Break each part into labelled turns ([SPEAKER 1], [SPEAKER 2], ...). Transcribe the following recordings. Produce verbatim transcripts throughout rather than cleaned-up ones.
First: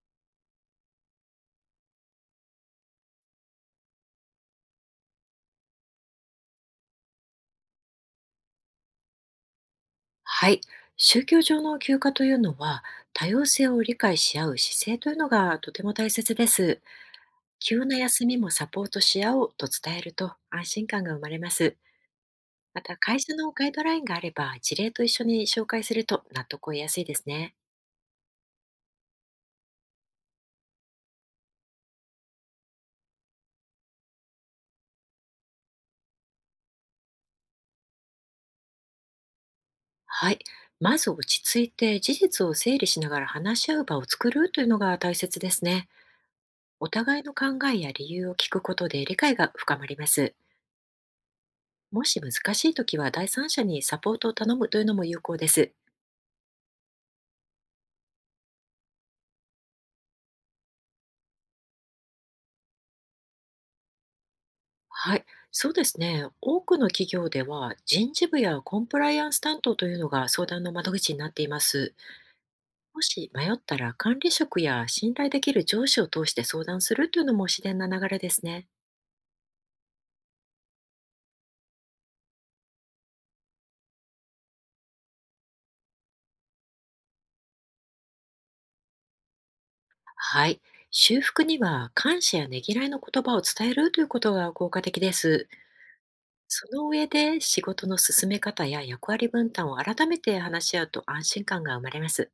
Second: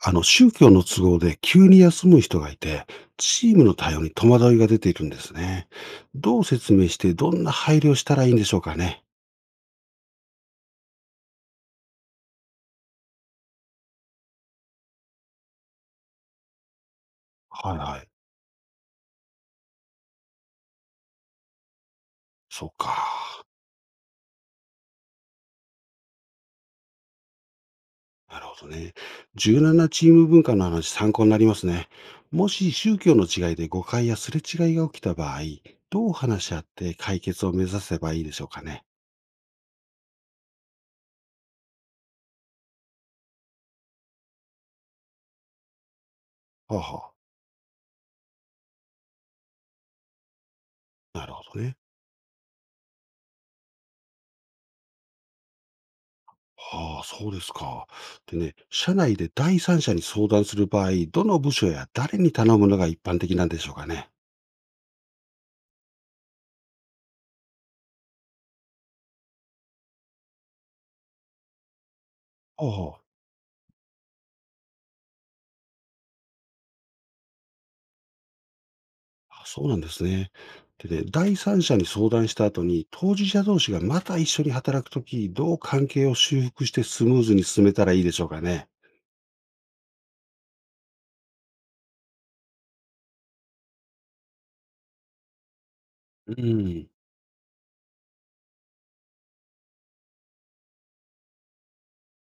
[SPEAKER 1] あの、宗教の都合で急に休む人がいて、チームの対応に戸惑いが出ているんですね。どう説明して、どんな配慮をしたらいいんでしょうかね。
[SPEAKER 2] はい。宗教上の休暇というのは、多様性を理解し合う姿勢というのがとても大切です。
[SPEAKER 1] はい
[SPEAKER 2] 急な
[SPEAKER 1] はい。
[SPEAKER 2] 休みもサポートし合おうと伝えると安心感が生まれます。
[SPEAKER 1] そう
[SPEAKER 2] また、会社
[SPEAKER 1] か。
[SPEAKER 2] のガイドラインがあれば、事例と一緒に紹介すると納得を得やすいですね。
[SPEAKER 1] なるほどね。柔軟なチーム文化の話、参考になりますね。もし宗教の違いで誤解やすれ違いが起きた場合、どう話し合って解決を目指せばいいでしょうかね。
[SPEAKER 2] はい。まず落ち着いて事実を整理しながら話し合う場を作るというのが大切ですね。
[SPEAKER 1] はあ
[SPEAKER 2] お
[SPEAKER 1] は
[SPEAKER 2] 互いの考えや理由を聞くことで理解が深まります。
[SPEAKER 1] あ。なるほどね。
[SPEAKER 2] もし難しいときは第三者にサポートを頼むというのも有効です。
[SPEAKER 1] はあ、そうですか。でね、社内で第三者に相談する場合、どの部署や誰に頼むのが一般的なんでしょうかね。
[SPEAKER 2] はい、そうですね。多くの企業では人事部やコンプライアンス担当というのが相談の窓口になっています。
[SPEAKER 1] あ
[SPEAKER 2] も
[SPEAKER 1] あ、
[SPEAKER 2] し迷ったら管理職や信頼できる上司を通して相談するというのも自然な流れですね。
[SPEAKER 1] あそうなんですね。でね、第三者に相談した後に、当事者同士がまた一緒に働くとき、どう関係を修復してスムーズに進めたらいいでしょうかね。
[SPEAKER 2] はい、修復には感謝やねぎらいの言葉を伝えるということが効果的です。
[SPEAKER 1] う
[SPEAKER 2] その
[SPEAKER 1] ん、
[SPEAKER 2] 上で仕事の進め方や役割分担を改めて話し合うと安心感が生まれます。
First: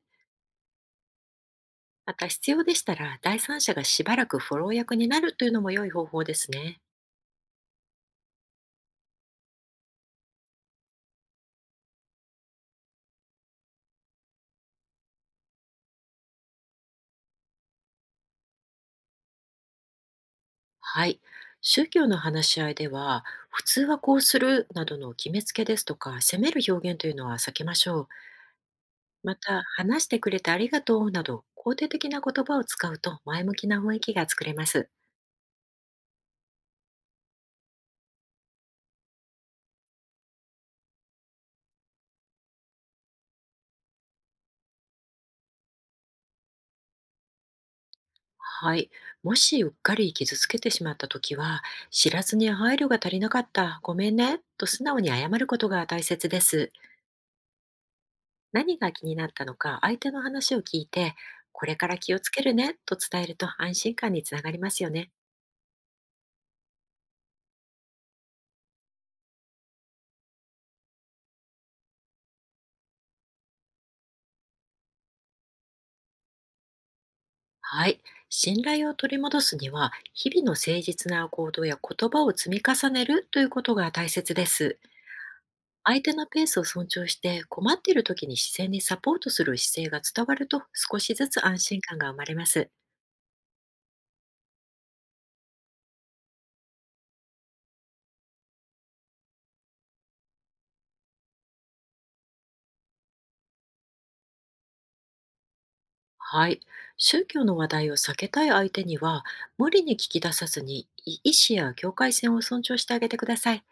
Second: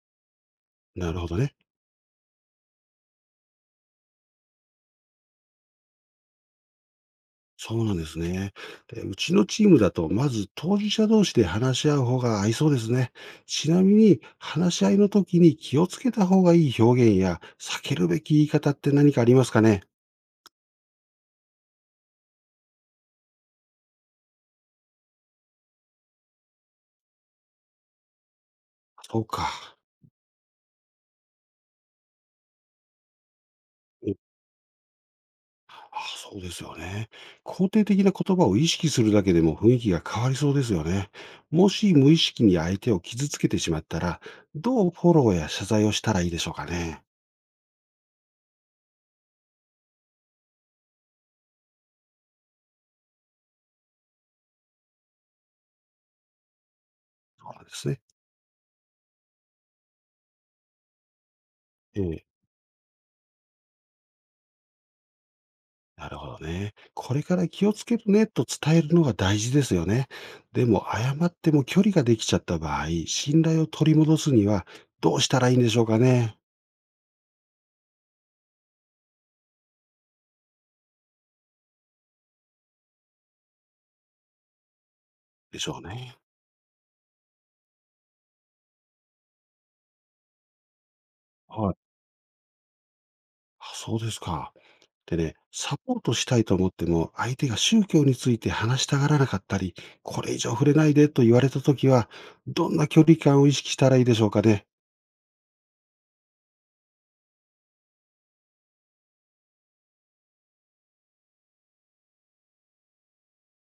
[SPEAKER 1] なるほどね。
[SPEAKER 2] また必要でしたら、第三者がしばらくフォロー役になるというのも良い方法ですね。
[SPEAKER 1] そうなんですね。で、うちのチームだと、まず当事者同士で話し合う方が合いそうですね。ちなみに、話し合いの時に気をつけた方がいい表現や、避けるべき言い方って何かありますかね。
[SPEAKER 2] はい。宗教の話し合いでは、普通はこうするなどの決めつけですとか、責める表現というのは避けましょう。
[SPEAKER 1] そう
[SPEAKER 2] また、
[SPEAKER 1] か。
[SPEAKER 2] 話してくれてありがとうなど、肯定的な言葉を使うと前向きな雰囲気
[SPEAKER 1] え、
[SPEAKER 2] が作れます。
[SPEAKER 1] あ、そうですよね。肯定的な言葉を意識するだけでも雰囲気が変わりそうですよね。もし無意識に相手を傷つけてしまったら、どうフォローや謝罪をしたらいいでしょうかね。
[SPEAKER 2] はい。もしうっかり傷つけてしまったときは、知らずに配慮が足りなかった、ごめんね、と素直に謝ることが大切です。
[SPEAKER 1] そうなんですね。
[SPEAKER 2] 何が気になったのか、相手の話を聞いて、これから気を
[SPEAKER 1] ええ、
[SPEAKER 2] つけるねと伝えると安心感につながりますよね。
[SPEAKER 1] なるほどね。これから気をつけるねと伝えるのが大事ですよね。でも、謝っても距離ができちゃった場合、信頼を取り戻すにはどうしたらいいんでしょうかね。
[SPEAKER 2] はい。信頼を取り戻すには、日々の誠実な行動や言葉を積み重ねるということが大切です。
[SPEAKER 1] でしょう
[SPEAKER 2] 相手
[SPEAKER 1] ね。
[SPEAKER 2] のペースを尊重して、困っている時に視線にサポートする姿勢が伝わると、少しずつ安
[SPEAKER 1] はい。
[SPEAKER 2] 心感が生まれます。
[SPEAKER 1] あ、そうですか。でね、サポートしたいと思っても、相手が宗教について話したがらなかったり、これ以上触れないでと言われたときは、どんな距離感を意識したらいいでしょうかね。
[SPEAKER 2] はい。宗教の話題を避けたい相手には、無理に聞き出さずに、い意思や境界線を尊重してあげてください。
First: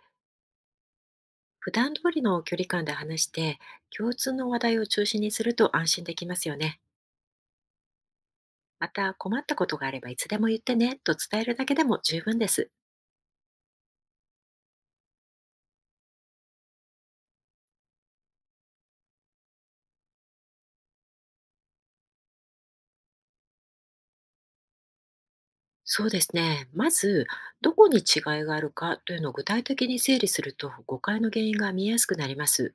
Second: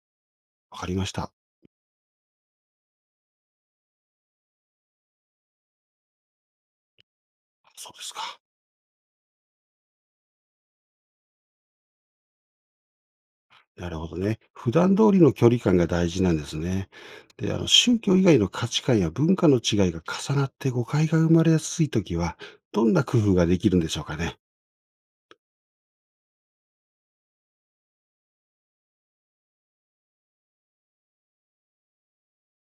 [SPEAKER 1] わかりました。
[SPEAKER 2] 普段通りの距離感で話して、共通の話題を中心にすると安心できますよね。
[SPEAKER 1] そうですか。
[SPEAKER 2] また、困ったことがあればいつでも言ってねと伝えるだけでも十分です。
[SPEAKER 1] なるほどね。普段通りの距離感が大事なんですね。で、あの、宗教以外の価値観や文化の違いが重なって誤解が生まれやすいときは、どんな工夫ができるんでしょうかね。
[SPEAKER 2] そうですね。まず、どこに違いがあるかというのを具体的に整理すると、誤解の原因が見えやすくなります。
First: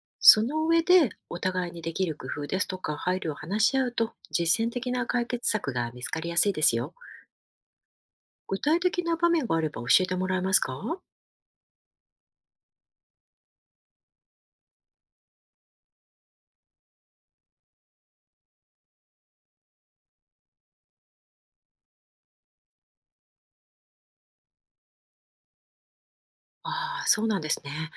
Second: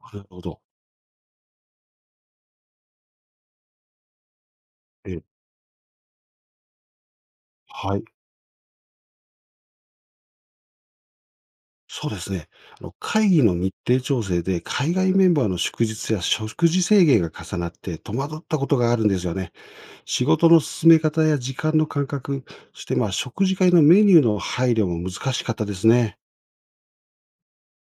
[SPEAKER 1] なるほ
[SPEAKER 2] そ
[SPEAKER 1] ど。
[SPEAKER 2] の上で、お互いにできる工夫ですとか配慮を話し合うと、実践的な
[SPEAKER 1] え、
[SPEAKER 2] 解決策が見つかりやすいですよ。
[SPEAKER 1] はい。
[SPEAKER 2] 具体的な場面があれば教えてもらえますか？
[SPEAKER 1] そうですね。あの、会議の日程調整で海外メンバーの祝日や食事制限が重なって戸惑ったことがあるんですよね。仕事の進め方や時間の感覚、そしてまあ食事会のメニューの配慮も難しかったですね。
[SPEAKER 2] ああ、そうなんですね。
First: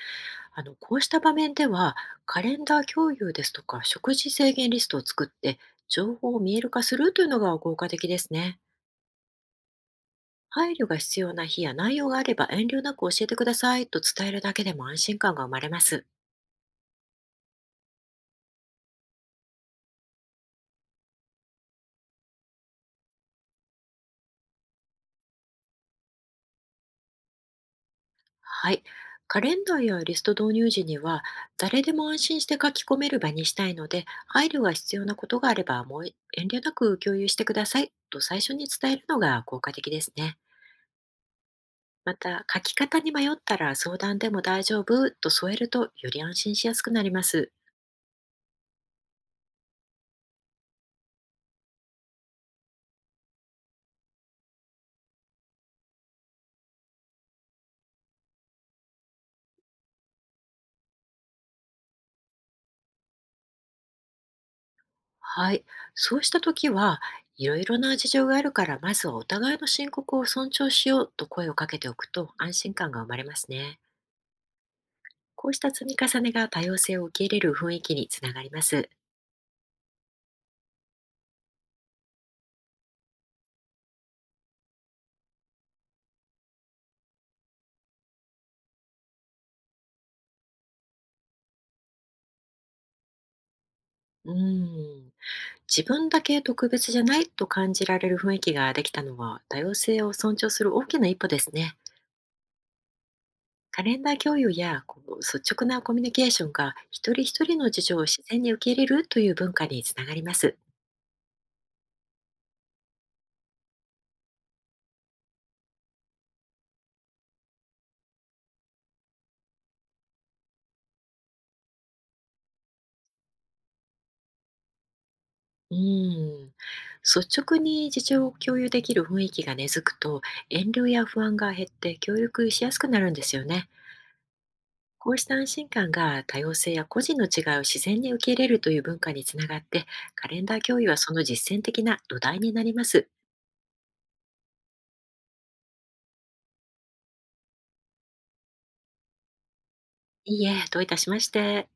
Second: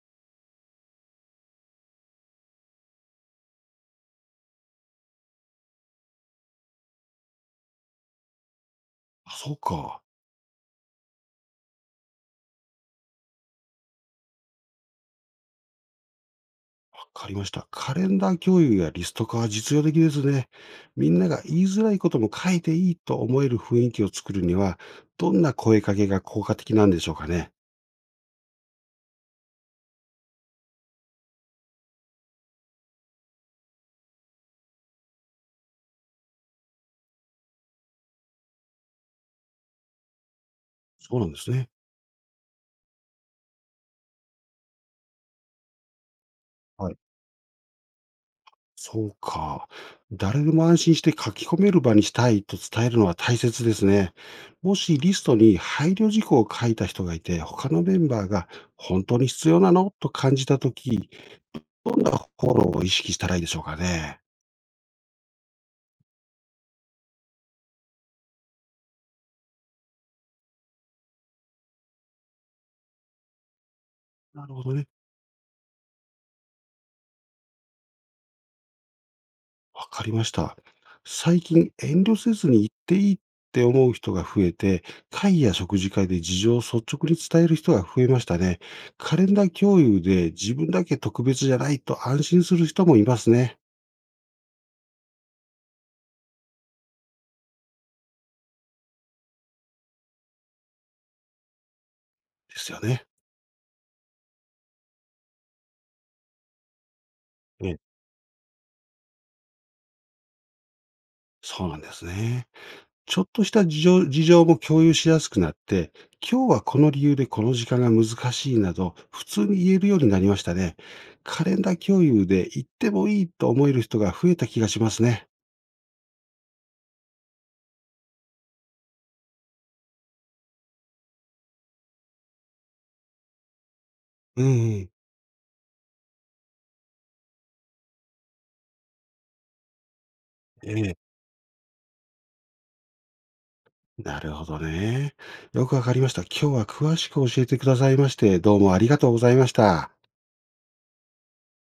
[SPEAKER 2] あの、こうした場面では、カレンダー共有ですとか、食事制限リストを作って、情報を見える化するというのが効果的ですね。
[SPEAKER 1] あ、そうか。
[SPEAKER 2] 配慮が必要な日や内容があれば遠慮なく教えてくださいと伝えるだけでも安心感が生まれます。
[SPEAKER 1] わかりました。カレンダー共有やリスト化は実用的ですね。みんなが言いづらいことも書いていいと思える雰囲気を作るには、どんな声かけが効果的なんでしょうかね。
[SPEAKER 2] はい。カレンダーやリスト導入時には、誰でも安心して書き込める場にしたいので、配慮が必要なことがあれば、もう遠慮なく共有してくださいと最初に伝えるのが効果的ですね。
[SPEAKER 1] そうなんですね。
[SPEAKER 2] また、書き方に迷ったら相談でも大丈夫と添えるとより安心しやす
[SPEAKER 1] は
[SPEAKER 2] く
[SPEAKER 1] い。
[SPEAKER 2] なります。
[SPEAKER 1] そうか。誰でも安心して書き込める場にしたいと伝えるのは大切ですね。もしリストに配慮事項を書いた人がいて、他のメンバーが本当に必要なのと感じたとき、どんなフォローを意識したらいいでしょうかね。
[SPEAKER 2] はい。そうした時は、いろいろな事情があるから、まずはお互いの申告を尊重しようと声をかけておくと安心感が生まれますね。
[SPEAKER 1] なるほどね。
[SPEAKER 2] こうした積み重ねが多様性を受け入れる雰囲気につながります。
[SPEAKER 1] わかりました。最近遠慮せずに言っていいって思う人が増えて、会や食事会で事情を率直に伝える人が増えましたね。カレンダー共有で自分だけ特別じゃないと安心する人もいますね。
[SPEAKER 2] うん。自分だけ特別じゃないと感じられる雰囲気ができたのは、多様性を尊重する大きな一歩ですね。
[SPEAKER 1] ですよね。
[SPEAKER 2] カレンダー共有やこの率直なコミュニケーションが一人一人の
[SPEAKER 1] ええ、
[SPEAKER 2] 事情を自然に受け入れるという文化につながります。
[SPEAKER 1] そうなんですね。ちょっとした事情事情も共有しやすくなって、今日はこの理由でこの時間が難しいなど、普通に言えるようになりましたね。カレンダー共有で言ってもいいと思える人が増えた気がしますね。
[SPEAKER 2] うん、率直に事情を共有できる雰囲気が根付くと、遠慮や不安が減って協力しやすくなるんですよね。
[SPEAKER 1] うんうん。
[SPEAKER 2] こうした安心感が多様性や個人の違いを自然に受け入れるという文化につながって、カレンダー共
[SPEAKER 1] え
[SPEAKER 2] 有は
[SPEAKER 1] え、
[SPEAKER 2] その実践的な土台になります。
[SPEAKER 1] なるほどね。よくわかりました。今日は詳しく教えてくださいまして、どうもありがとうございました。
[SPEAKER 2] いいえ、どういたしまして。